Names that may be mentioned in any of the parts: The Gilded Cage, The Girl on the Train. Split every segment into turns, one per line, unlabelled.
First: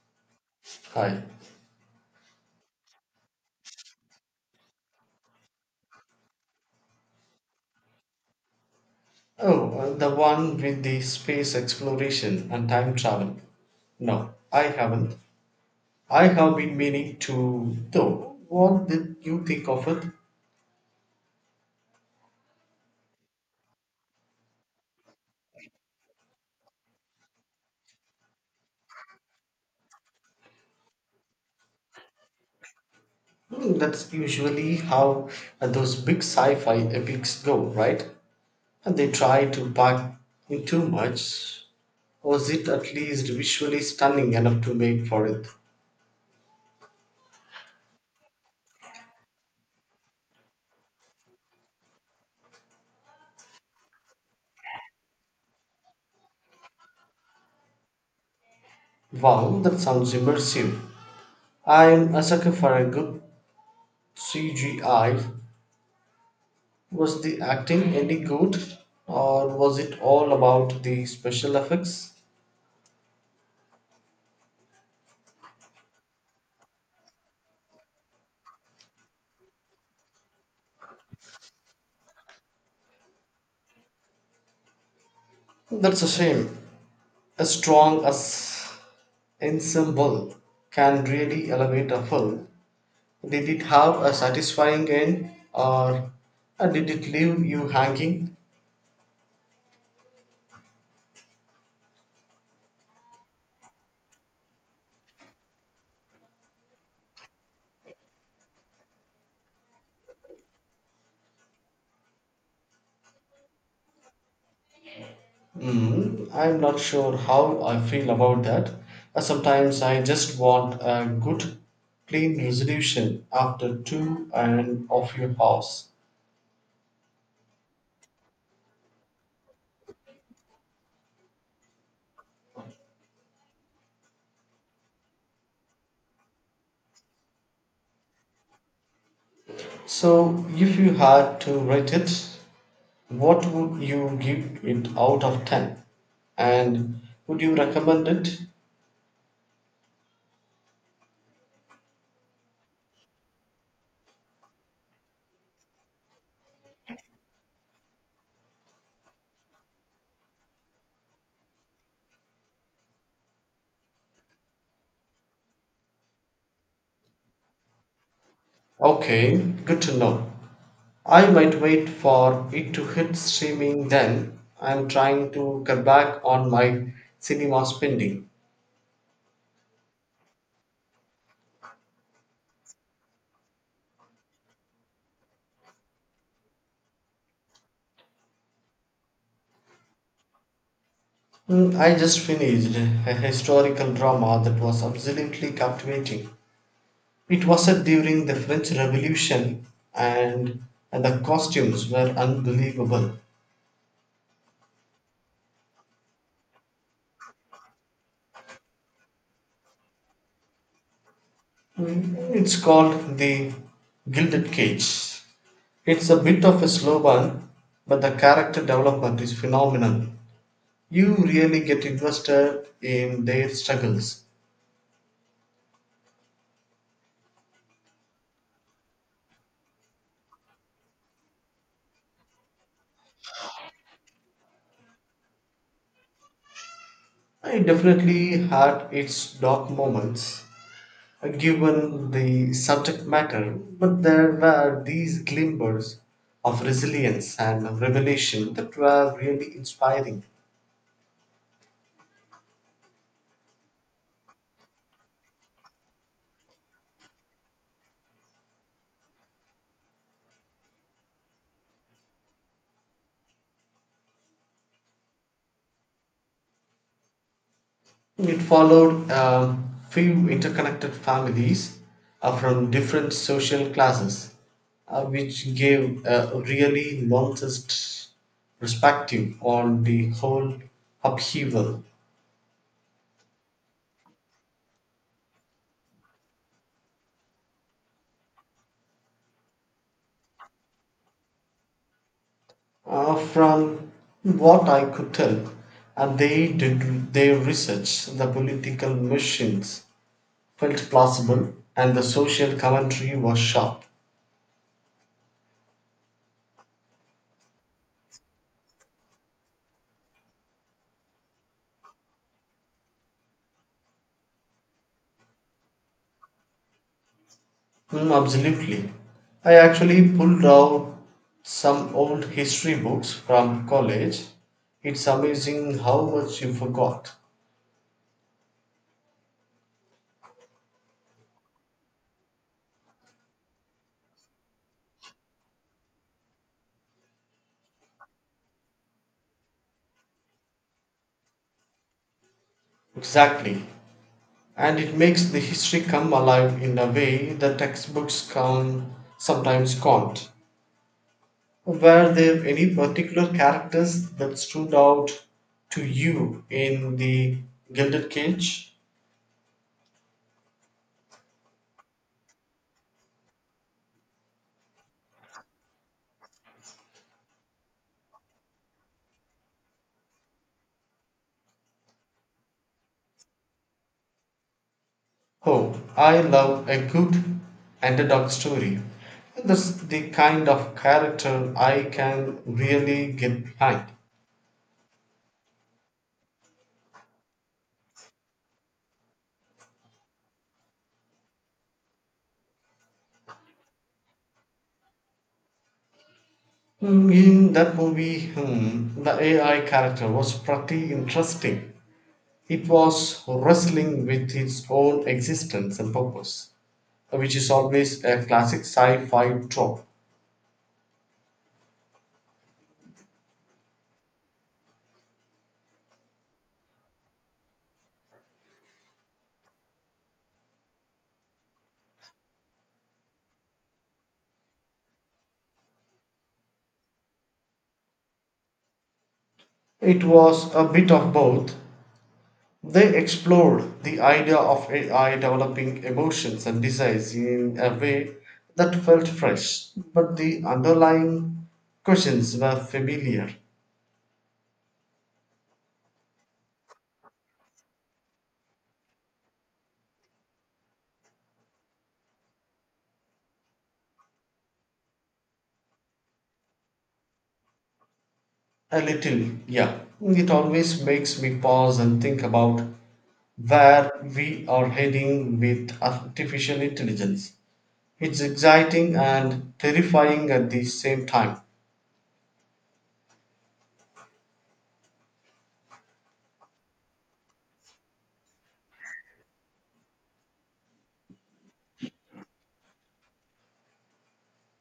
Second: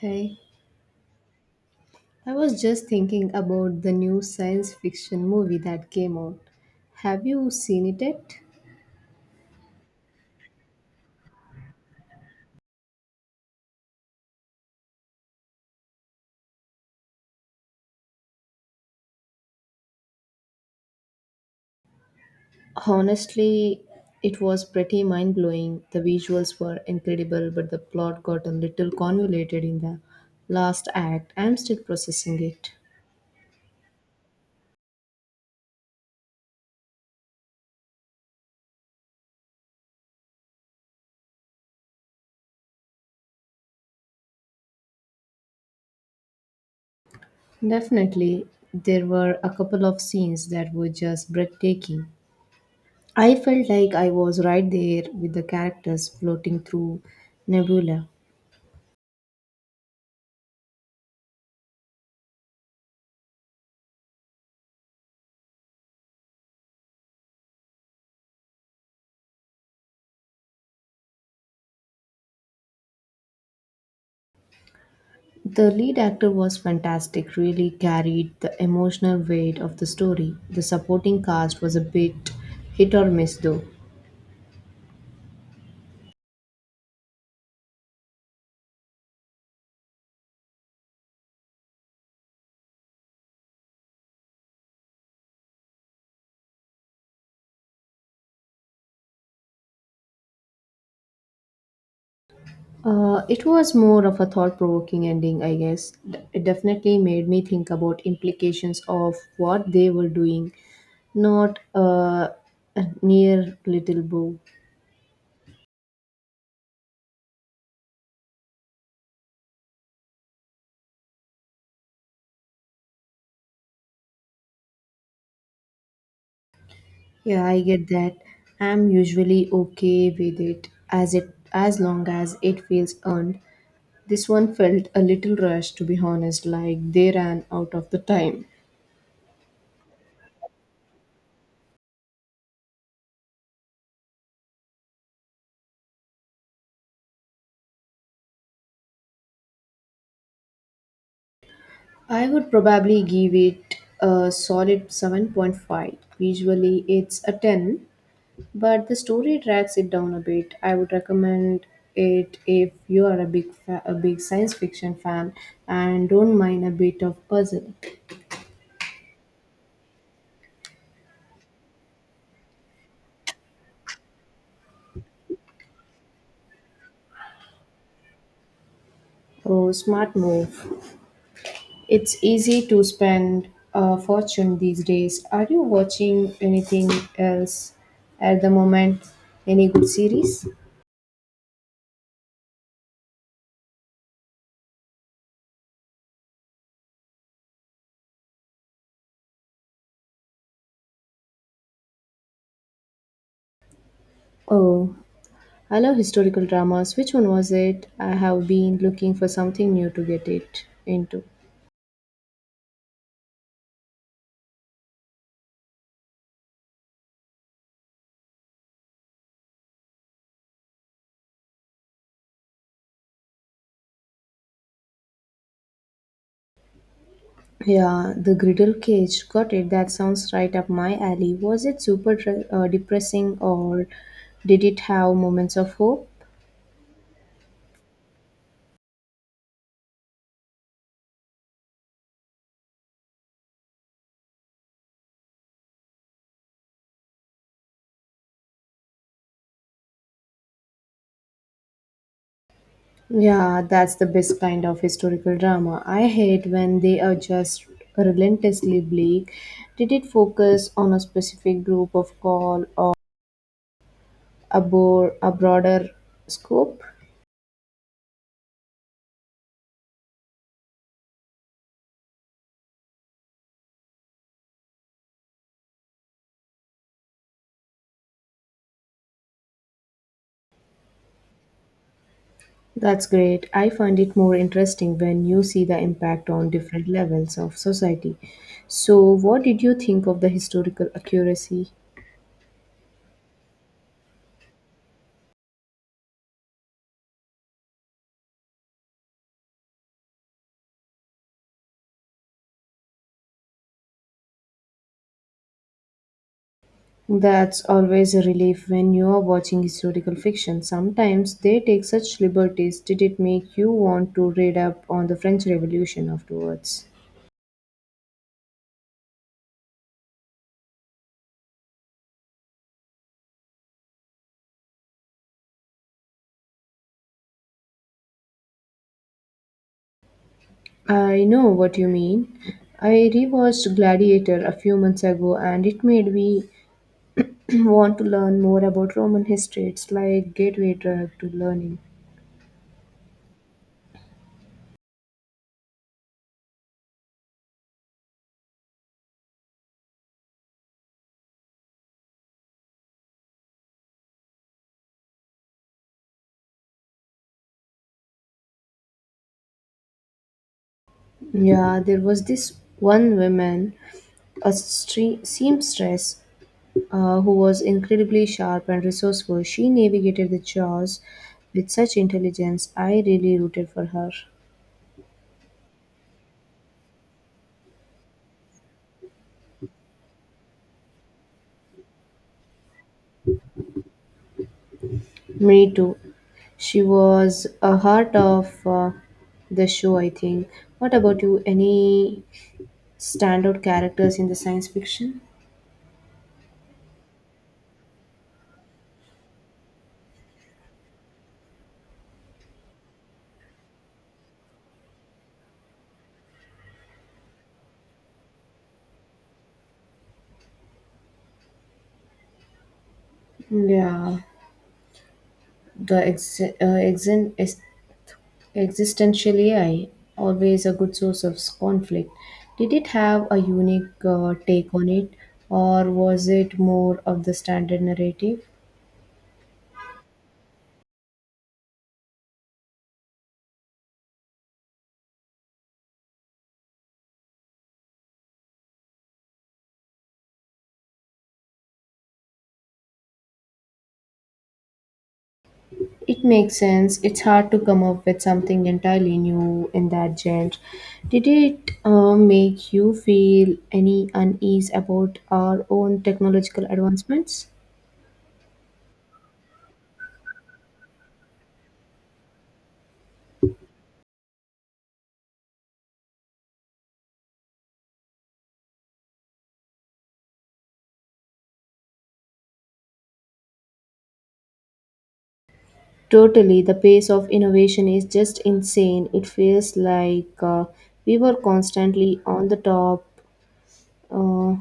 Hey,
Hi.
I was just thinking about the new science fiction movie that came out. Have you seen it yet?
Oh, the one with the space exploration and time travel. No, I haven't. I have been meaning to, though. What did you think of it?
Honestly, it was pretty mind blowing. The visuals were incredible, but the plot got a little convoluted in the last act. I'm still processing it.
That's usually how those big sci fi epics go, right? And they try to pack in too much. Was it at least visually stunning enough to make for it?
Definitely, there were a couple of scenes that were just breathtaking. I felt like I was right there with the characters floating through nebula.
Wow, that sounds immersive. I'm a sucker for a good CGI. Was the acting any good, or was it all about the special effects?
The lead actor was fantastic, really carried the emotional weight of the story. The supporting cast was a bit hit or miss though.
That's a shame. A strong as ensemble can really elevate a film. Did it have a satisfying end, or did it leave you hanging?
It was more of a thought provoking ending, I guess. It definitely made me think about implications of what they were doing, not a near little bow.
I'm not sure how I feel about that. Sometimes I just want a good, clean resolution after two and of your house.
Yeah, I get that. I'm usually okay with it as long as it feels earned. This one felt a little rushed, to be honest, like they ran out of the time.
So, if you had to rate it, what would you give it out of 10? And would you recommend it?
I would probably give it a solid 7.5. Visually, it's a 10, but the story drags it down a bit. I would recommend it if you are a a big science fiction fan and don't mind a bit of puzzle.
Okay, good to know. I might wait for it to hit streaming then. I'm trying to cut back on my cinema spending.
Oh, smart move. It's easy to spend a fortune these days. Are you watching anything else at the moment? Any good series?
I just finished a historical drama that was absolutely captivating. It was set during the French Revolution, and, and the costumes were unbelievable.
Oh, I love historical dramas. Which one was it? I have been looking for something new to get it into.
It's called The Gilded Cage. It's a bit of a slow burn, but the character development is phenomenal. You really get invested in their struggles.
Yeah, The Griddle Cage. Got it. That sounds right up my alley. Was it depressing, or did it have moments of hope?
I definitely had its dark moments, given the subject matter, but there were these glimmers of resilience and revelation that were really inspiring.
Yeah, that's the best kind of historical drama. I hate when they are just relentlessly bleak. Did it focus on a specific group of call, or a broader scope?
It followed a few interconnected families from different social classes, which gave a really nonsense perspective on the whole upheaval.
That's great. I find it more interesting when you see the impact on different levels of society. So, what did you think of the historical accuracy?
From what I could tell, and they did their research, the political machines felt plausible, and the social commentary was sharp.
That's always a relief when you're watching historical fiction. Sometimes they take such liberties. Did it make you want to read up on the French Revolution afterwards?
Absolutely. I actually pulled out some old history books from college. It's amazing how much you forgot.
I know what you mean. I rewatched Gladiator a few months ago and it made me want to learn more about Roman history. It's like gateway drug to learning.
Exactly. And it makes the history come alive in a way the textbooks can sometimes can't. Were there any particular characters that stood out to you in the Gilded Cage?
Yeah, there was this one woman, a seamstress, who was incredibly sharp and resourceful. She navigated the chores with such intelligence. I really rooted for her.
Oh, I love a good underdog story. That's the kind of character I can really get behind.
Me too. She was a heart of the show, I think. What about you? Any standout characters in the science fiction?
In that movie, the AI character was pretty interesting. It was wrestling with its own existence and purpose, which is always a classic sci fi trope.
Yeah, the Existential AI, always a good source of conflict. Did it have a unique take on it, or was it more of the standard narrative?
It was a bit of both. They explored the idea of AI developing emotions and desires in a way that felt fresh, but the underlying questions were familiar.
It makes sense. It's hard to come up with something entirely new in that genre. Did it make you feel any unease about our own technological advancements?
A little, yeah. It always makes me pause and think about where we are heading with artificial intelligence. It's exciting and terrifying at the same time.
Totally. The pace of innovation is just insane. It feels like we were constantly on the top. Uh,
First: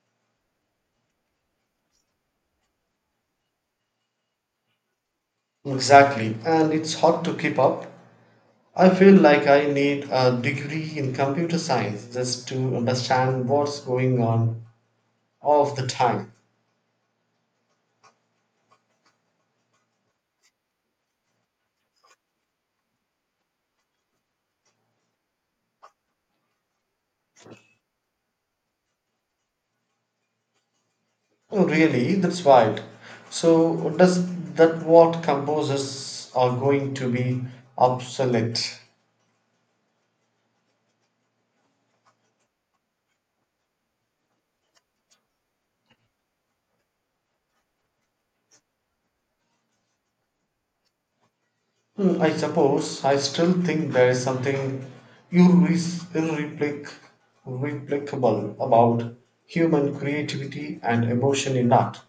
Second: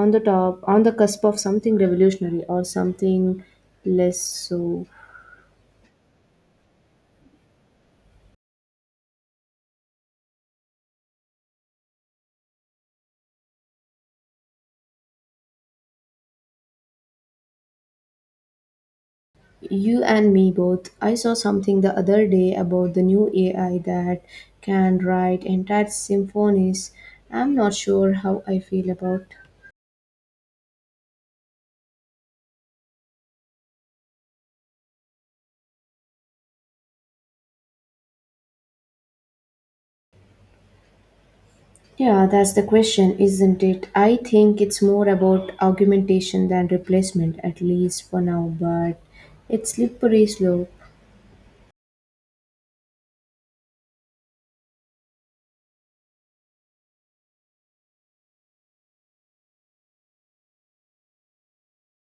on the top on the cusp of something revolutionary or something less so
Exactly, and it's hard to keep up. I feel like I need a degree in computer science just to understand what's going on all the time.
you and me both I saw something the other day about the new ai that can write entire symphonies I'm not sure how I feel about
Oh, really? That's wild. So, does that what composers are going to be obsolete?
yeah that's the question isn't it I think it's more about augmentation than replacement at least for now but it's slippery slope
I suppose I still think there is something irre- irreplic- irreplicable about human creativity and emotion in art,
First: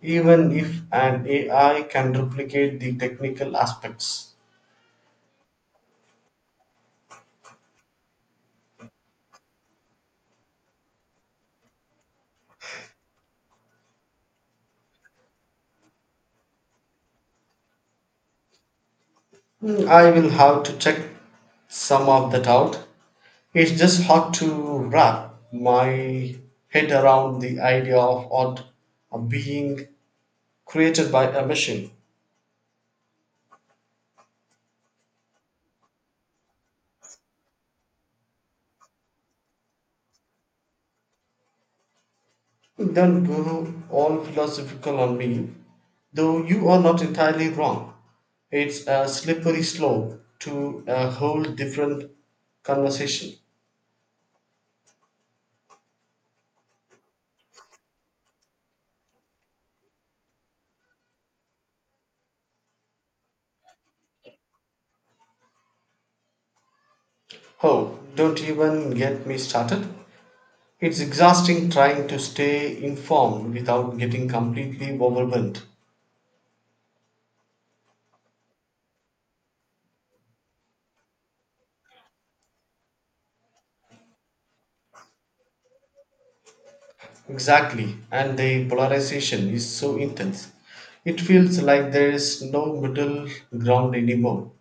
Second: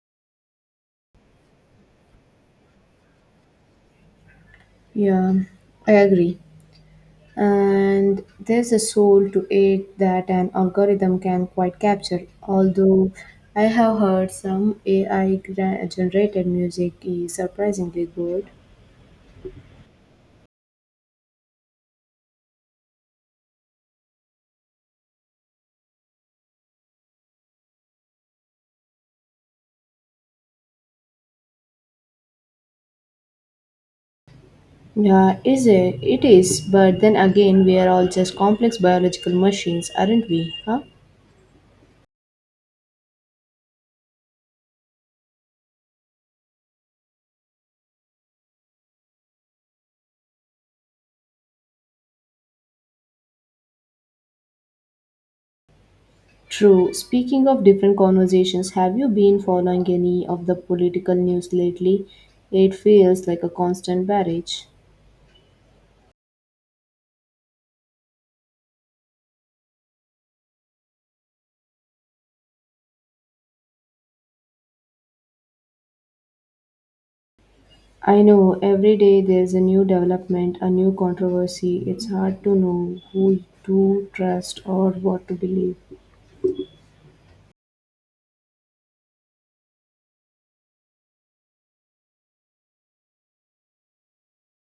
even if an AI can replicate the technical aspects.
yeah I agree and there's a soul to it that an algorithm can quite capture. Although I have heard some generated music is surprisingly good.
I will have to check some of that out. It's just hard to wrap my head around the idea of art being created by a machine.
Yeah, is it? It is. But then again, we are all just complex biological machines, aren't we? Huh?
Don't go all philosophical on me, though you are not entirely wrong. It's a slippery slope to a whole different conversation.
True. Speaking of different conversations, have you been following any of the political news lately? It feels like a constant barrage.
Oh, don't even get me started. It's exhausting trying to stay informed without getting completely overwhelmed.
I know every day there's a new development, a new controversy. It's hard to know who to trust or what to believe.
Exactly, and the polarization is so intense. It feels like there is no middle ground anymore.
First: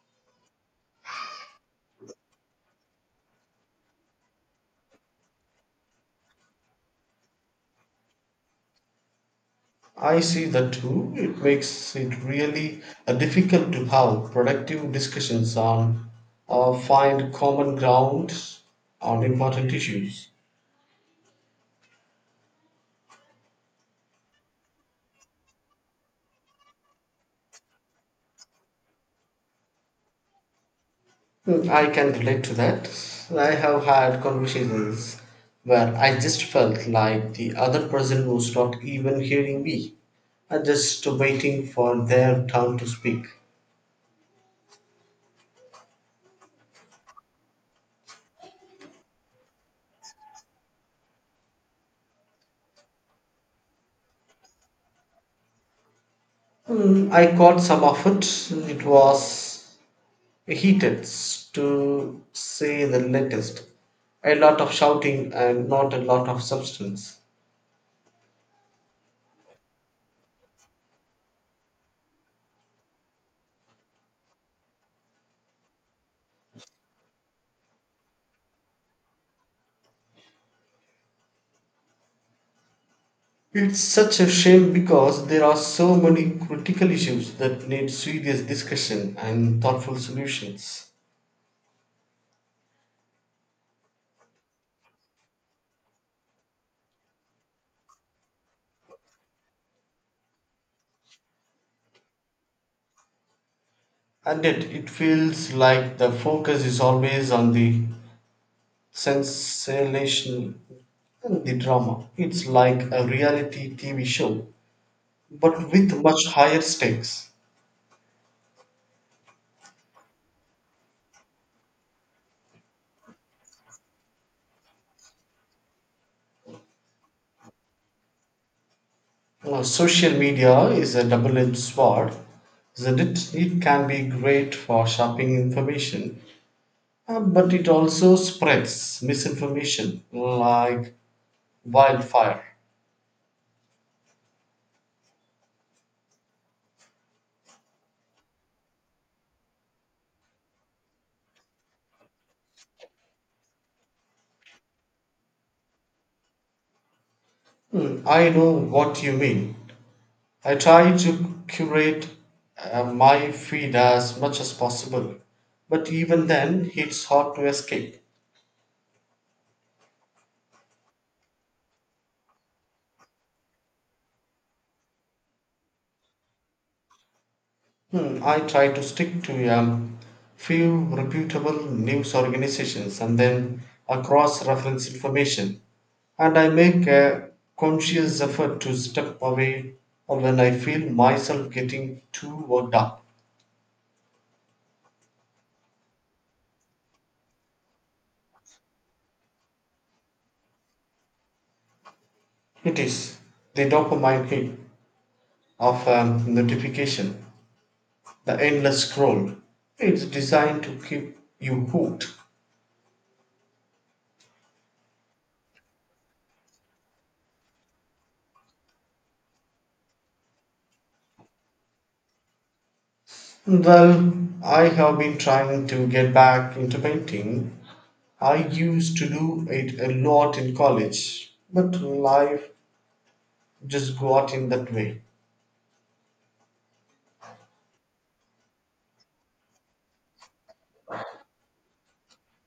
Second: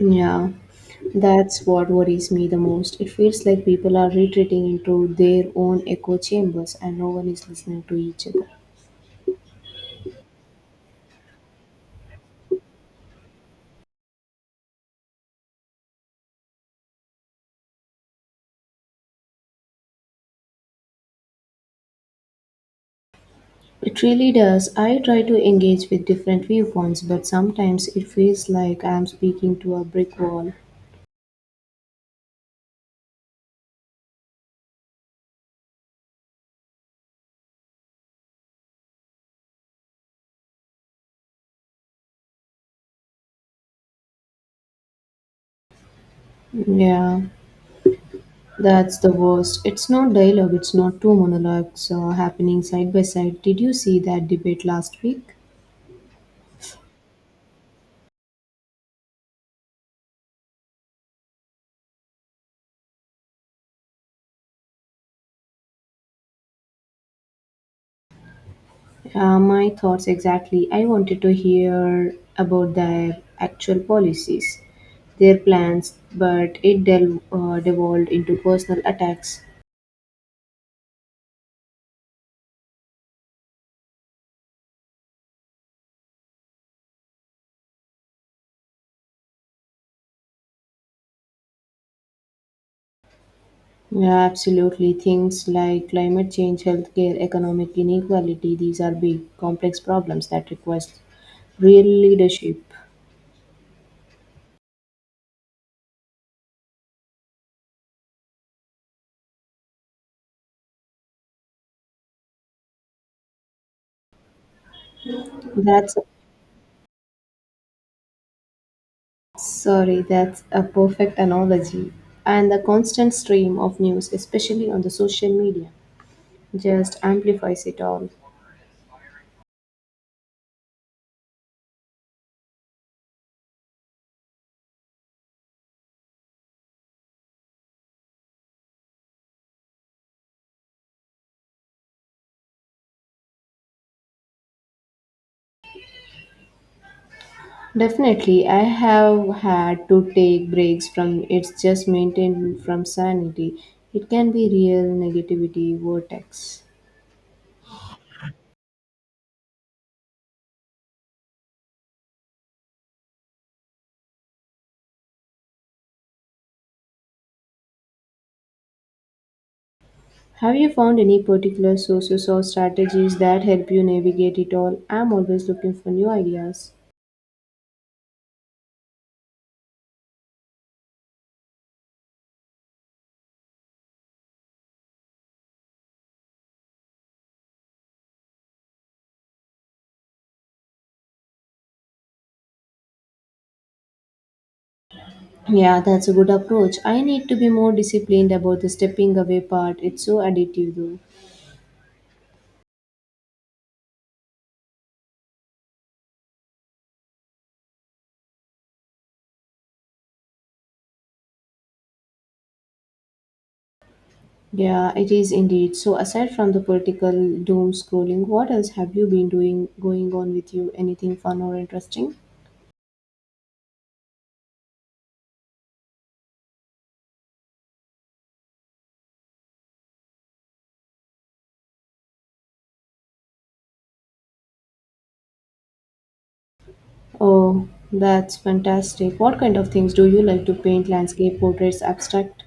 Yeah, that's what worries me the most. It feels like people are retreating into their own echo chambers and no one is listening to each other.
I see that too. It makes it really difficult to have productive discussions on or find common ground on important issues.
It really does. I try to engage with different viewpoints, but sometimes it feels like I'm speaking to a brick wall.
I can relate to that. I have had conversations where I just felt like the other person was not even hearing me, I just waiting for their turn to speak.
Yeah. That's the worst. It's not dialogue, it's not two monologues happening side by side. Did you see that debate last week?
I caught some of it. It was heated, to say the latest. A lot of shouting and not a lot of substance.
My thoughts exactly. I wanted to hear about their actual policies, their plans, but it devolved into personal attacks.
It's such a shame because there are so many critical issues that need serious discussion and thoughtful solutions.
Yeah, absolutely. Things like climate change, healthcare, economic inequality, these are big, complex problems that request real leadership.
And yet, it feels like the focus is always on the sensation and the drama. It's like a reality TV show, but
That's
with much higher stakes.
Sorry, that's a perfect analogy. And the constant stream of news, especially on the social media, just amplifies it all.
Now, social media is a double edged sword, isn't it? It can be great for shopping information, but it also spreads misinformation like wildfire.
Definitely, I have had to take breaks from it's just maintained from sanity. It can be real negativity vortex.
I know what you mean. I try to curate my feed as much as possible, but even then it's hard to escape.
Have you found any particular sources or strategies that help you navigate it all? I'm always looking for new ideas.
I try to stick to a few reputable news organizations and then a cross reference information, and I make a conscious effort to step away when I feel myself getting too worked up.
Yeah, that's a good approach. I need to be more disciplined about the stepping away part. It's so addictive, though.
It is the dopamine hit of notification. The endless scroll. It's designed to keep you hooked.
Yeah, it is indeed. So, aside from the political doom scrolling, what else have you been doing going on with you? Anything fun or interesting?
Well, I have been trying to get back into painting. I used to do it a lot in college, but life just got in that way.
Oh, that's fantastic. What kind of things do you like to paint? Landscape, portraits, abstract?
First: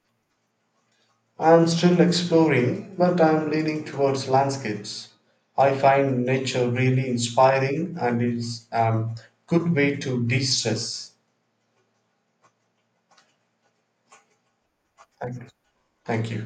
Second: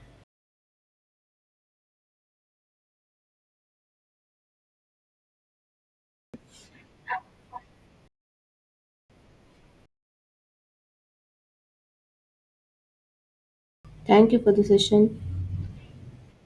I'm still exploring, but I'm leaning towards landscapes. I find nature really inspiring and it's a good way to de stress.
Thank you for the session.
Thank you. Thank you.